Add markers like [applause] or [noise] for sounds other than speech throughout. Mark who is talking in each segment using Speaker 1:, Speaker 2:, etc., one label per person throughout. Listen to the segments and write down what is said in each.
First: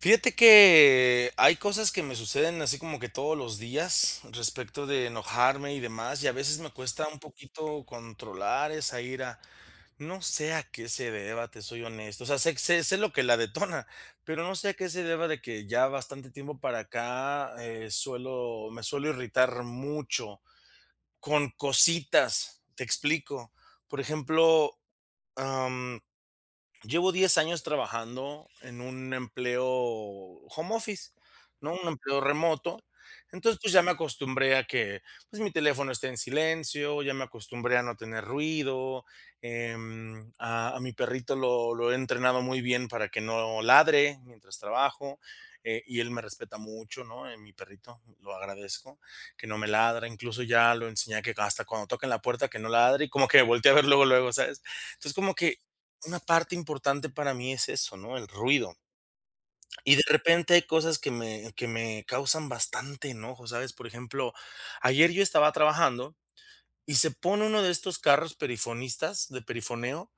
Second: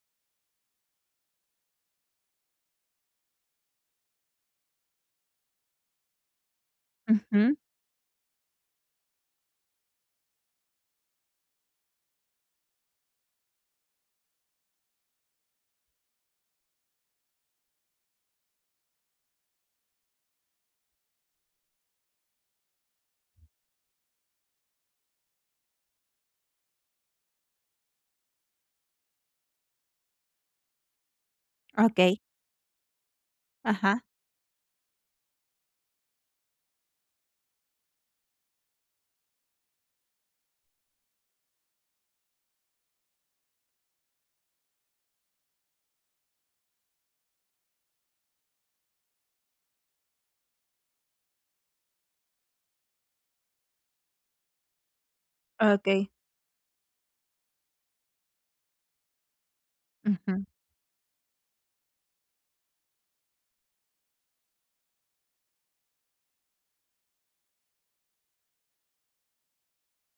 Speaker 1: Fíjate que, hay cosas que me suceden así como que todos los días, respecto de enojarme y demás, y a veces me cuesta un
Speaker 2: Ujú.
Speaker 1: poquito controlar esa ira. No sé a qué se deba, te soy honesto, o sea sé sé sé lo que la detona, pero no sé a qué se deba de que, ya bastante tiempo para acá, eh, suelo me suelo irritar mucho con cositas. Te explico, por ejemplo, am, llevo 10 años trabajando en un empleo home office, ¿no? Un
Speaker 2: Okey.
Speaker 1: empleo remoto, entonces, pues, ya me
Speaker 2: Ajá.
Speaker 1: acostumbré a que, pues, mi teléfono esté en silencio, ya me acostumbré a no tener ruido. Em, a a mi perrito lo lo he entrenado muy bien para que no ladre mientras trabajo. Eh, y él me respeta mucho, ¿no? Eh, mi perrito, lo agradezco, que no me ladra, incluso ya lo enseñé que hasta cuando tocan la puerta, que no ladre y como que me voltee a ver luego, luego, ¿sabes? Entonces, como que
Speaker 2: Okey.
Speaker 1: una parte importante para mí es eso, ¿no? El ruido. Y de
Speaker 2: Ujú.
Speaker 1: repente hay cosas que me que me causan bastante enojo, ¿sabes? Por ejemplo, ayer yo estaba trabajando y se pone uno de estos carros perifonistas, de perifoneo,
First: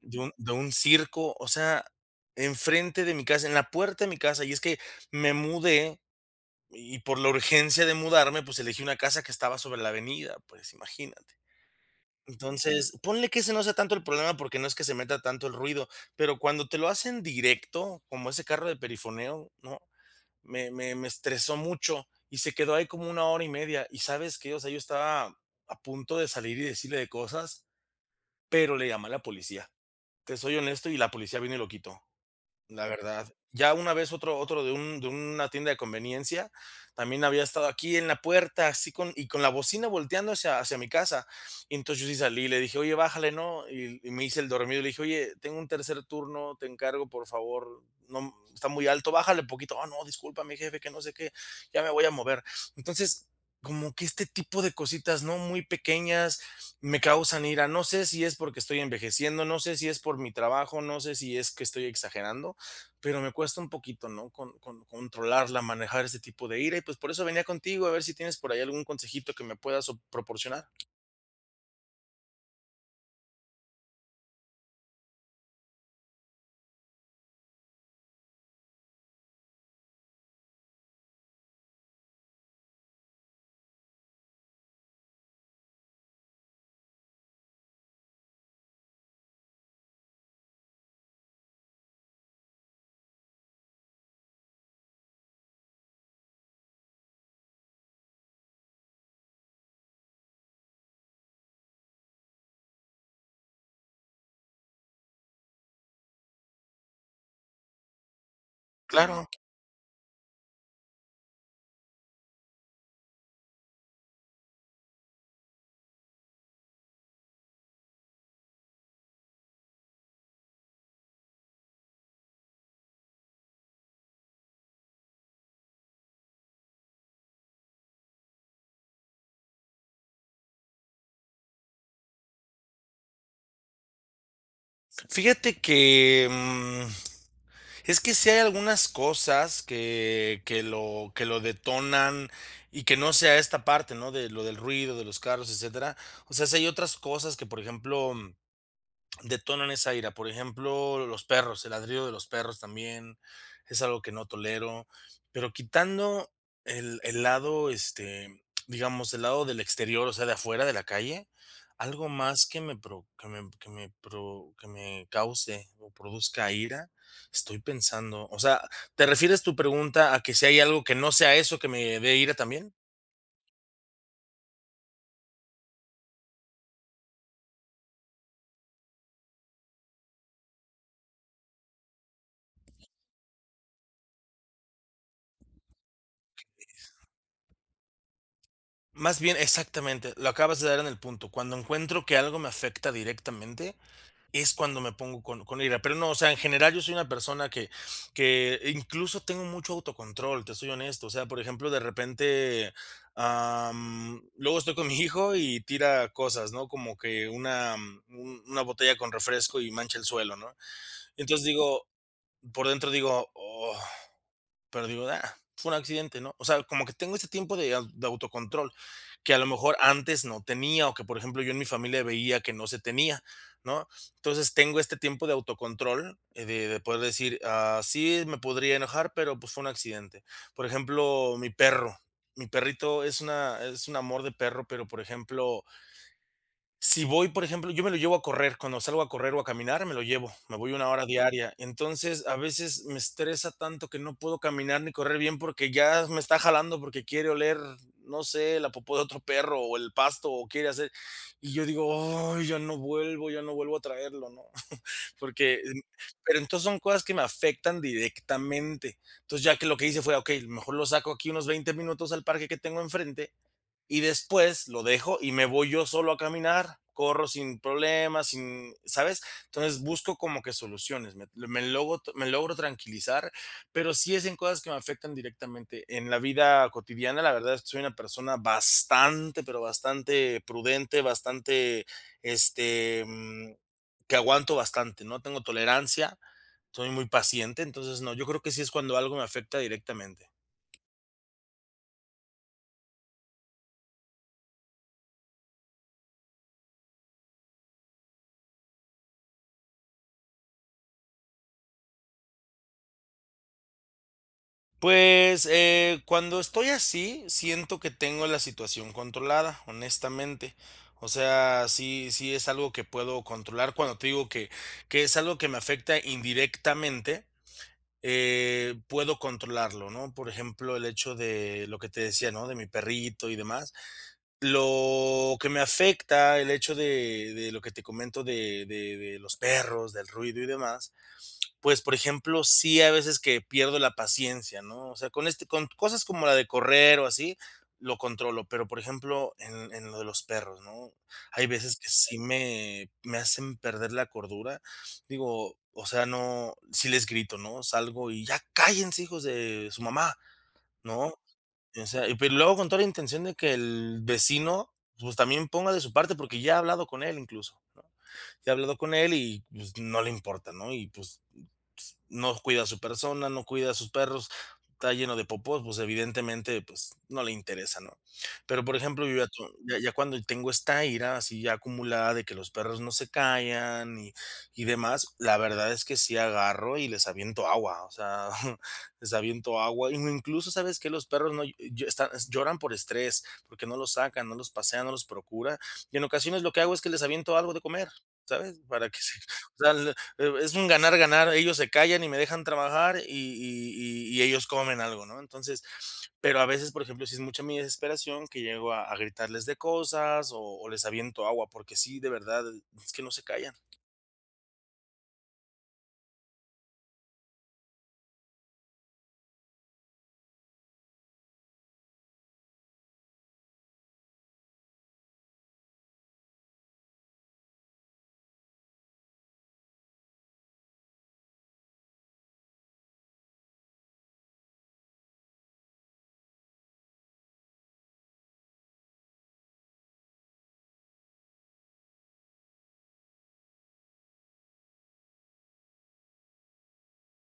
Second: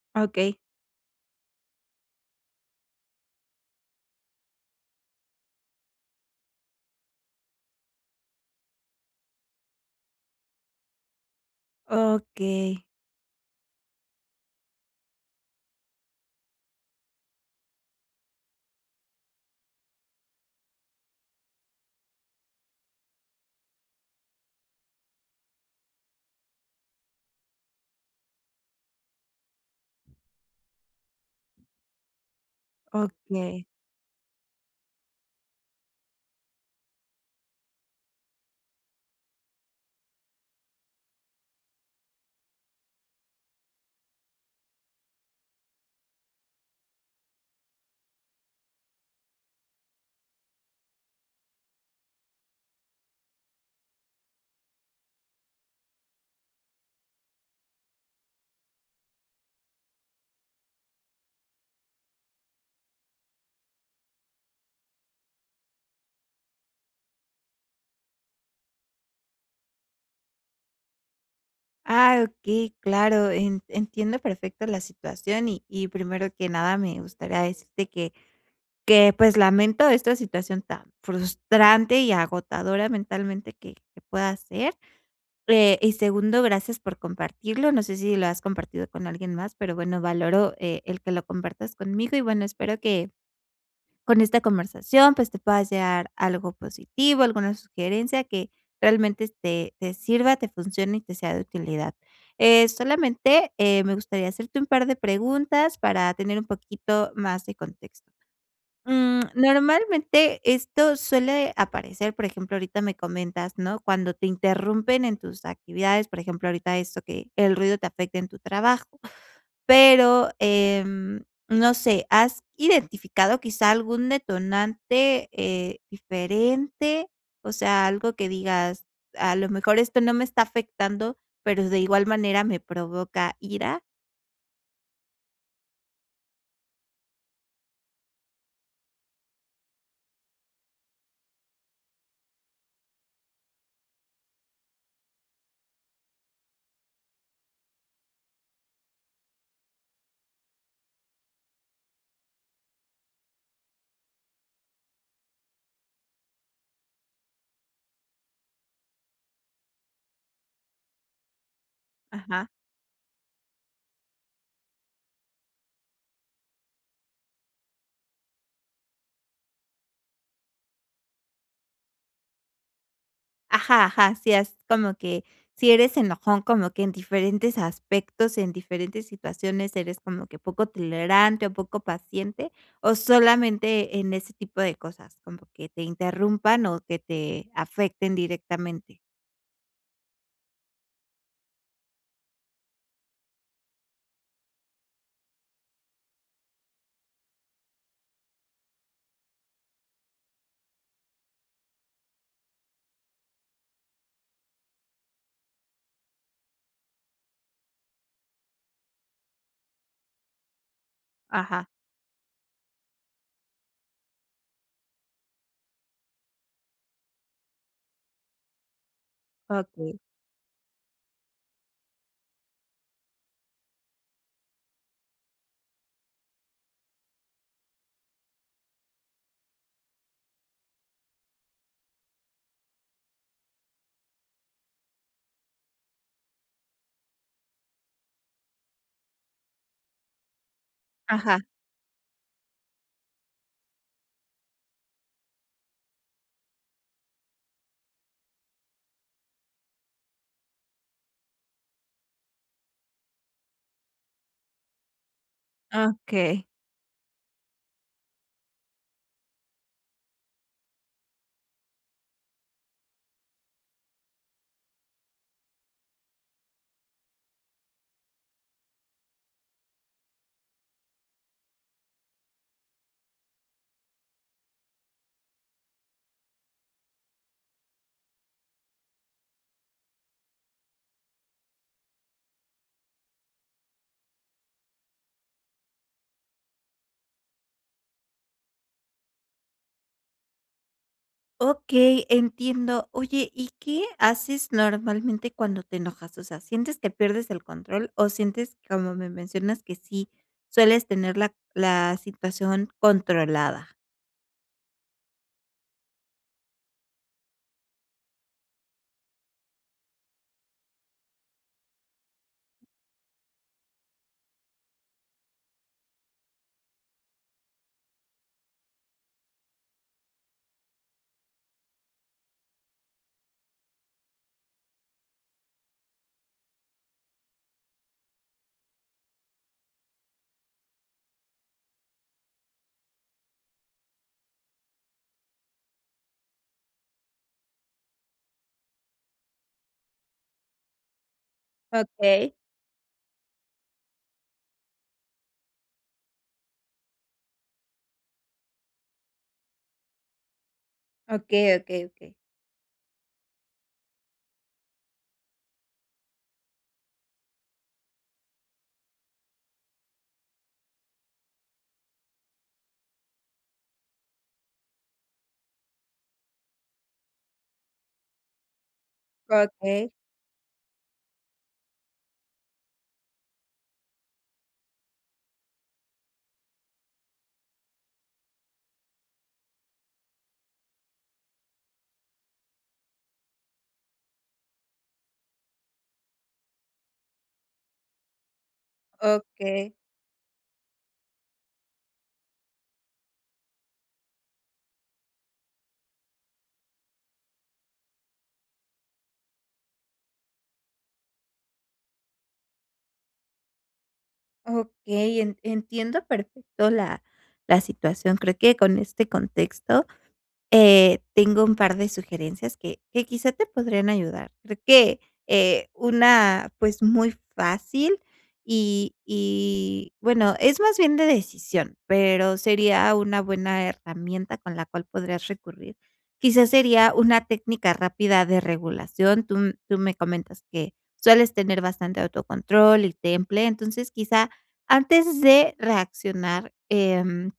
Speaker 1: de un de
Speaker 2: Okey.
Speaker 1: un circo, o sea, enfrente de mi casa, en la puerta de mi casa, y es que, me mudé y por la urgencia de mudarme, pues elegí una casa que estaba sobre la avenida, pues imagínate.
Speaker 2: Okey.
Speaker 1: Entonces, ponle que ese no sea tanto el problema porque no es que se meta tanto el ruido, pero cuando te lo hacen directo, como ese carro de perifoneo, ¿no? Me me me estresó mucho y se quedó ahí como una hora y media, ¿y sabes qué? O sea, yo estaba a punto de salir y decirle de cosas, pero le llame la policía, te soy honesto y la policía vino y lo quitó, la verdad,
Speaker 2: Okey.
Speaker 1: ya una vez otro otro de un de una tienda de conveniencia también había estado aquí en la puerta, así con y con la bocina volteando hacia hacia mi casa. Entonces yo sí salí y le dije: "Oye bájale ¿no?". Y y me hice el dormido y le dije: "Oye tengo un tercer turno, te encargo por favor, no está muy alto, bájale poquito". "Oh no, disculpa mi jefe", que no sé qué, "ya me voy a mover". Entonces como que este tipo de cositas ¿no? Muy pequeñas, me causan ira. No sé si es porque estoy envejeciendo, no sé si es por mi trabajo, no sé si es que estoy exagerando, pero me cuesta un poquito ¿no? Con con controlarla, manejar ese tipo de ira y pues por eso venía contigo, a ver si tienes por ahí algún consejito que me puedas, proporcionar.
Speaker 2: Ah, okey, claro, en entiendo perfecto la situación, y y primero que nada me gustaría decirte que, que pues lamento esta situación tan frustrante y agotadora mentalmente que que pueda ser. Eh, y segundo, gracias por compartirlo, no sé si lo has compartido con alguien más, pero bueno valoro, eh, el que lo compartas conmigo, y bueno espero que, con esta conversación, pues, te puedas llevar algo positivo, alguna sugerencia que realmente te te sirva, te funcione, y te sea de utilidad. Eh, solamente, eh, me gustaría hacerte un par de preguntas para tener un poquito más de contexto. Mm,
Speaker 1: Claro.
Speaker 2: ¿normalmente esto suele aparecer? Por ejemplo, ahorita me comentas, ¿no? Cuando te interrumpen en tus actividades, por ejemplo, ahorita eso, que el ruido te afecte en tu trabajo, pero em, no sé, ¿has identificado quizá algún detonante, eh, diferente? O sea, algo que digas: "A lo mejor esto no me está afectando, pero, de igual manera me provoca ira".
Speaker 1: Fíjate que, mm, es que si hay algunas cosas que que lo que lo detonan y que no sea esta parte, ¿no?, de lo del ruido, de los carros, etcétera, o sea, si hay otras cosas que, por ejemplo, detonan esa ira, por ejemplo, los perros, el ladrido de los perros también, es algo que no tolero, pero quitando el el lado, este, digamos, el lado del exterior, o sea, de afuera de la calle, ¿algo más
Speaker 2: Ajá.
Speaker 1: que me pro que me que me pro que me cause o produzca ira? Estoy pensando, o sea, ¿te refieres tu pregunta a que si hay algo que no sea eso que me dé ira también?
Speaker 2: Ajá, ajá, así es como que, ¿si eres enojón como que en diferentes aspectos?, en diferentes situaciones eres como que poco tolerante o poco paciente, ¿o solamente en ese tipo de cosas?, como que te interrumpan o que
Speaker 1: [unintelligible]
Speaker 2: te afecten directamente.
Speaker 1: Más bien Exactamente, lo acabas de dar en el punto. Cuando encuentro que algo me afecta directamente, es cuando me pongo con con ira, pero no, o sea, en general yo soy una persona que que incluso tengo mucho autocontrol, te soy honesto, o sea, por ejemplo, de repente, ah, mm, luego estoy con mi hijo y tira cosas, ¿no?, como que una una botella con refresco y mancha el suelo, ¿no?, entonces,
Speaker 2: Ajá.
Speaker 1: digo, por dentro digo: "Oh", pero digo: "Ah, fue un accidente", ¿no?, o sea, como que tengo ese tiempo de au de autocontrol, que a lo mejor
Speaker 2: Okey.
Speaker 1: antes no tenía, o que, por ejemplo, yo en mi familia veía que no se tenía, ¿no?, entonces, tengo este tiempo de autocontrol de de poder decir: "Ah, sí, me podría enojar, pero, pues, fue un accidente". Por ejemplo, mi perro, mi perrito es una es un amor de perro, pero, por ejemplo si voy, por ejemplo, yo me lo llevo a correr, cuando salgo a correr o a caminar, me lo llevo, me voy 1 hora
Speaker 2: Ajá.
Speaker 1: diaria, entonces, a veces me estresa tanto que no puedo caminar ni correr bien porque ya me está jalando porque quiere oler, no sé, la popo de otro perro o el pasto o quiere hacer, y yo digo: "Ay, ya no vuelvo ya no vuelvo a traerlo", ¿no?, [chuckles] porque, en pero
Speaker 2: Okey.
Speaker 1: entonces son cosas que me afectan directamente, entonces, ya que lo que hice fue: "Okey, mejor lo saco aquí unos 20 minutos al parque que tengo enfrente y después lo dejo y me voy yo solo a caminar, corro sin problemas, sin", ¿sabes? Entonces busco como que soluciones, me me logo me logro tranquilizar, pero sí es en cosas que me afectan directamente. En la vida cotidiana, la verdad es que soy una persona bastante, pero bastante prudente, bastante, este, mm, que aguanto bastante, ¿no?, tengo tolerancia, soy muy paciente, entonces, no, yo creo que sí es cuando algo me afecta directamente.
Speaker 2: Okey, entiendo. Oye, ¿Y qué haces normalmente cuando te enojas? O sea, ¿sientes que pierdes el control o sientes, como me mencionas, que sí sueles tener la la situación controlada?
Speaker 1: Pues, eh, cuando estoy así siento que tengo la situación controlada, honestamente. O sea, sí sí es algo que puedo controlar cuando te digo que que es algo que me afecta indirectamente, eh, puedo controlarlo, ¿no? Por ejemplo, el hecho de lo que te decía, ¿no? De mi perrito y demás. Lo que me afecta, el hecho de de lo que te comento, de de de los perros, del ruido y demás. Pues, por ejemplo, sí hay veces que pierdo la paciencia, ¿no? O sea, con este, con cosas como la de correr o así, lo controlo. Pero, por ejemplo, en en lo de los perros, ¿no? Hay veces que sí
Speaker 2: Okey.
Speaker 1: me me hacen perder la cordura. Digo, o sea, no, sí les grito, ¿no? Salgo y ya cállense, hijos de su mamá, ¿no?
Speaker 2: Okey, okey,
Speaker 1: O sea,
Speaker 2: okey.
Speaker 1: y luego con toda la intención de que el vecino, pues, también ponga de su parte, porque ya ha hablado con él incluso, ¿no? Ya ha hablado con él y, pues, no le importa, ¿no? Y pues [shushes] no cuida a su persona, no cuida a sus perros, está lleno de popó, pues evidentemente, pues no le interesa, ¿no? Pero, por ejemplo, yo ya
Speaker 2: Okey.
Speaker 1: ya cuando tengo esta ira así ya acumulada de que los perros no se callan y y demás, la verdad es que sí agarro y les aviento agua. O sea, [chuckles] les aviento agua. Incluso, ¿sabes qué? Los perros no, están, est lloran por estrés, porque no los sacan, no los pasean, no los procuran. Y en ocasiones lo que hago es que les aviento algo de comer, ¿sabes? Para que se, [chuckles] o
Speaker 2: Okey.
Speaker 1: sea, es un ganar-ganar, ellos se callan y me dejan trabajar y y y ellos comen algo, ¿no? Entonces, pero a veces, por ejemplo, sí es mucha mi desesperación que llego a a gritarles de cosas o o les aviento agua, porque sí, de verdad, es que no se callan.
Speaker 2: Okey, en entiendo perfecto la la la situación. Creo que con este contexto, eh, tengo un par de sugerencias que que quizá te podrían ayudar. Creo que, eh, una, pues, muy fácil y y bueno, es más bien de decisión, pero sería una buena herramienta con la cual podrías recurrir. Quizás sería una técnica rápida de regulación, tú tú me comentas que sueles tener bastante autocontrol y temple, entonces quizá, antes de reaccionar, em,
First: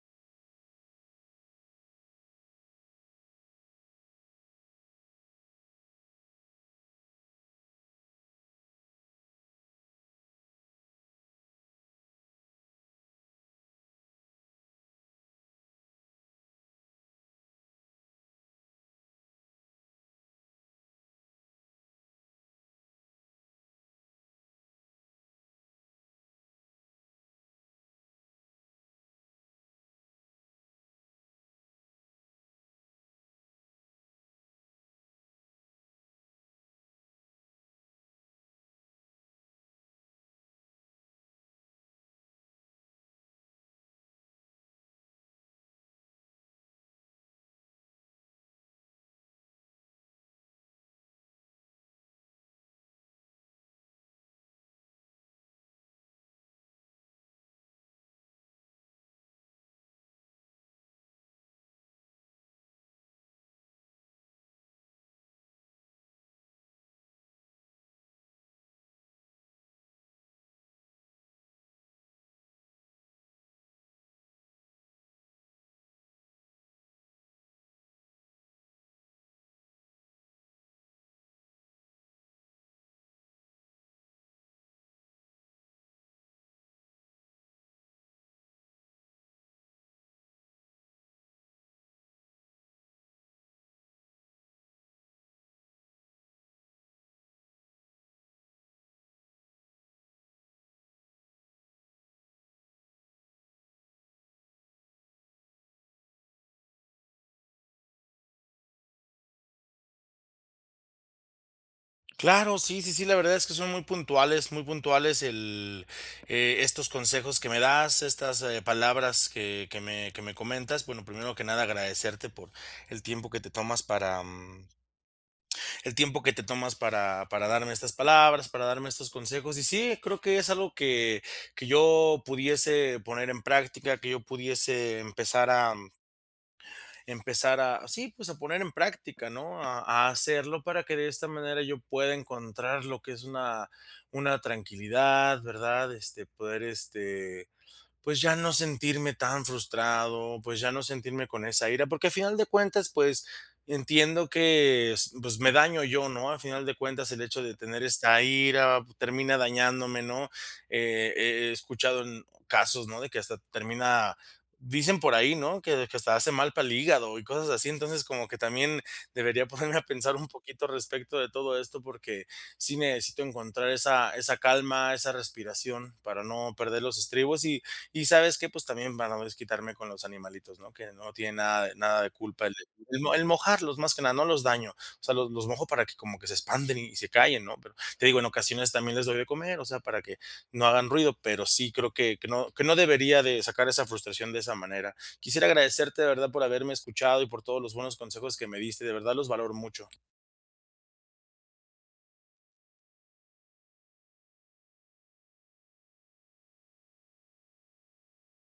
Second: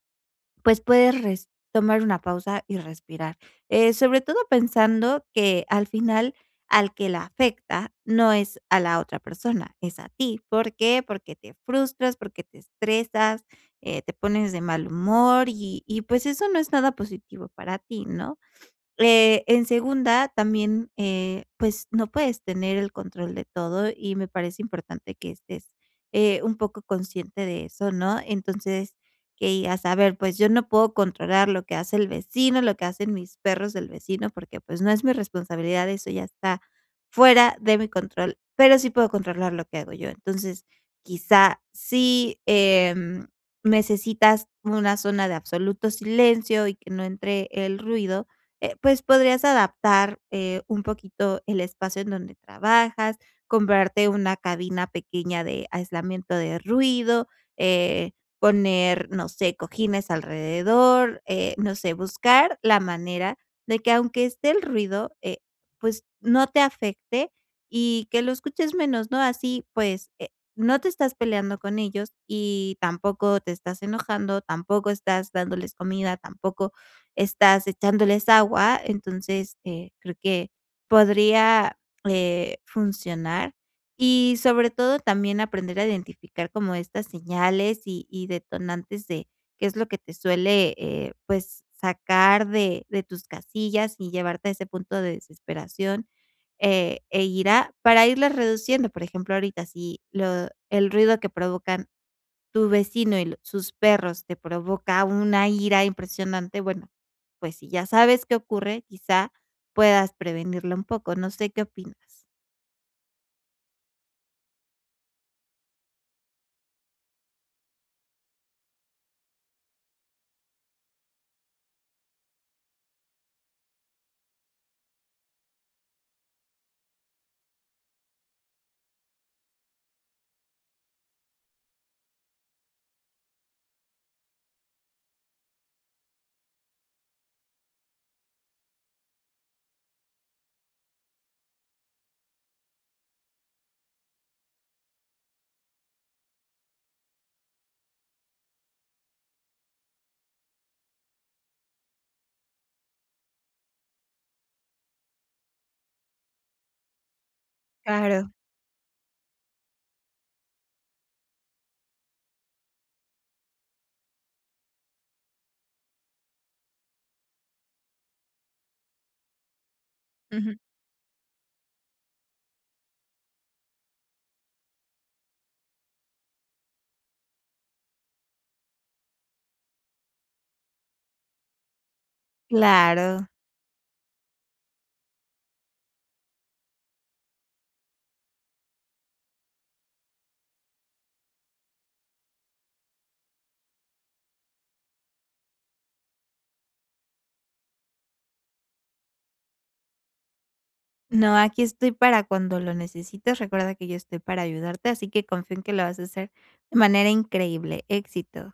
Speaker 2: pues puedes resp tomar una pausa y respirar, eh, sobre todo pensando que al final, al que la afecta no es a la otra persona, es a ti, ¿por qué?, porque te frustras, porque te estresas, eh, te pones de mal humor y y pues, eso no es nada positivo para ti, ¿no?, eh, en segunda, también, eh, pues, no puedes tener el control de todo y me parece importante que estés, eh, un poco consciente de eso, ¿no?, entonces, que digas a ver, pues yo no puedo controlar lo que hace el vecino, lo que hacen mis perros del vecino, porque pues no es mi responsabilidad, eso ya está fuera de mi control. Pero sí puedo controlar lo que hago yo. Entonces, quizás si, em, necesitas una zona de absoluto silencio y que no entre el ruido, eh, pues podrías adaptar, eh, un poquito el espacio en donde trabajas, comprarte una cabina pequeña de aislamiento de ruido, eh, poner, no sé, cojines alrededor, eh, no sé, buscar la manera de que aunque esté el ruido, eh, pues no te afecte y que lo escuches menos, ¿no?, así pues, eh, no te estás peleando con ellos, y tampoco te estás enojando, tampoco estás dándoles comida, tampoco estás echándoles agua. Entonces, eh, creo que podría, eh, funcionar y sobre todo también aprender a identificar como estas señales y y detonantes de qué es lo que te suele, eh, pues sacar de de tus casillas y llevarte a ese punto de desesperación, eh, e irá para irles reduciendo. Por ejemplo, ahorita si lo el ruido que provocan tu vecino y sus perros te provoca una ira impresionante, bueno, pues si ya sabes qué ocurre, quizá, puedas prevenirlo un poco. No sé, ¿qué opinas?
Speaker 1: Claro, sí, sí, sí, la verdad es que son muy puntuales, muy puntuales el eh, estos consejos que me das, estas palabras que que me que me comentas. Bueno, primero que nada agradecerte por el tiempo que te tomas para, mm el, tiempo que te tomas para para darme estas palabras, para darme estos consejos. Y sí, creo que es algo que que yo pudiese poner en práctica, que yo pudiese empezar a empezar a, sí, pues, a poner en práctica, ¿no?, a a hacerlo para que de esta manera yo pueda encontrar lo que es una una tranquilidad, ¿verdad?, este, poder, este, pues, ya no sentirme tan frustrado, pues, ya no sentirme con esa ira. Porque a final de cuentas, pues, entiendo que es pues me daño yo, ¿no?, a final de cuentas el hecho de tener esta
Speaker 2: Claro.
Speaker 1: ira termina dañándome, ¿no?, he he he escuchado en casos, ¿no?, de que hasta termina dicen por ahí, ¿no?, que que hasta hace mal para el hígado y cosas así. Entonces, como que también debería ponerme a pensar un
Speaker 2: Ujú.
Speaker 1: poquito respecto de todo esto, porque sí necesito encontrar esa esa calma, esa respiración para no perder los estribos, ¿y y sabes qué?, pues, también para no desquitarme con los animalitos, ¿no?, que no tienen nada de nada de culpa el el
Speaker 2: ¡Claro!
Speaker 1: mojarlos, más que nada, no los daño. O sea, los los mojo para que como que se expanden y se callen, ¿no?, pero, te digo, en ocasiones también les doy de comer, o sea, para que no hagan ruido. Pero sí creo que que no que no debería de sacar esa frustración de esa manera. Quisiera agradecerte, de verdad, por haberme escuchado y por todos los buenos consejos que me diste. De verdad, los valoro mucho.
Speaker 2: No, aquí estoy para cuando lo necesites, recuerda que yo estoy para ayudarte, así que confía en que lo vas a hacer de manera increíble. Éxito.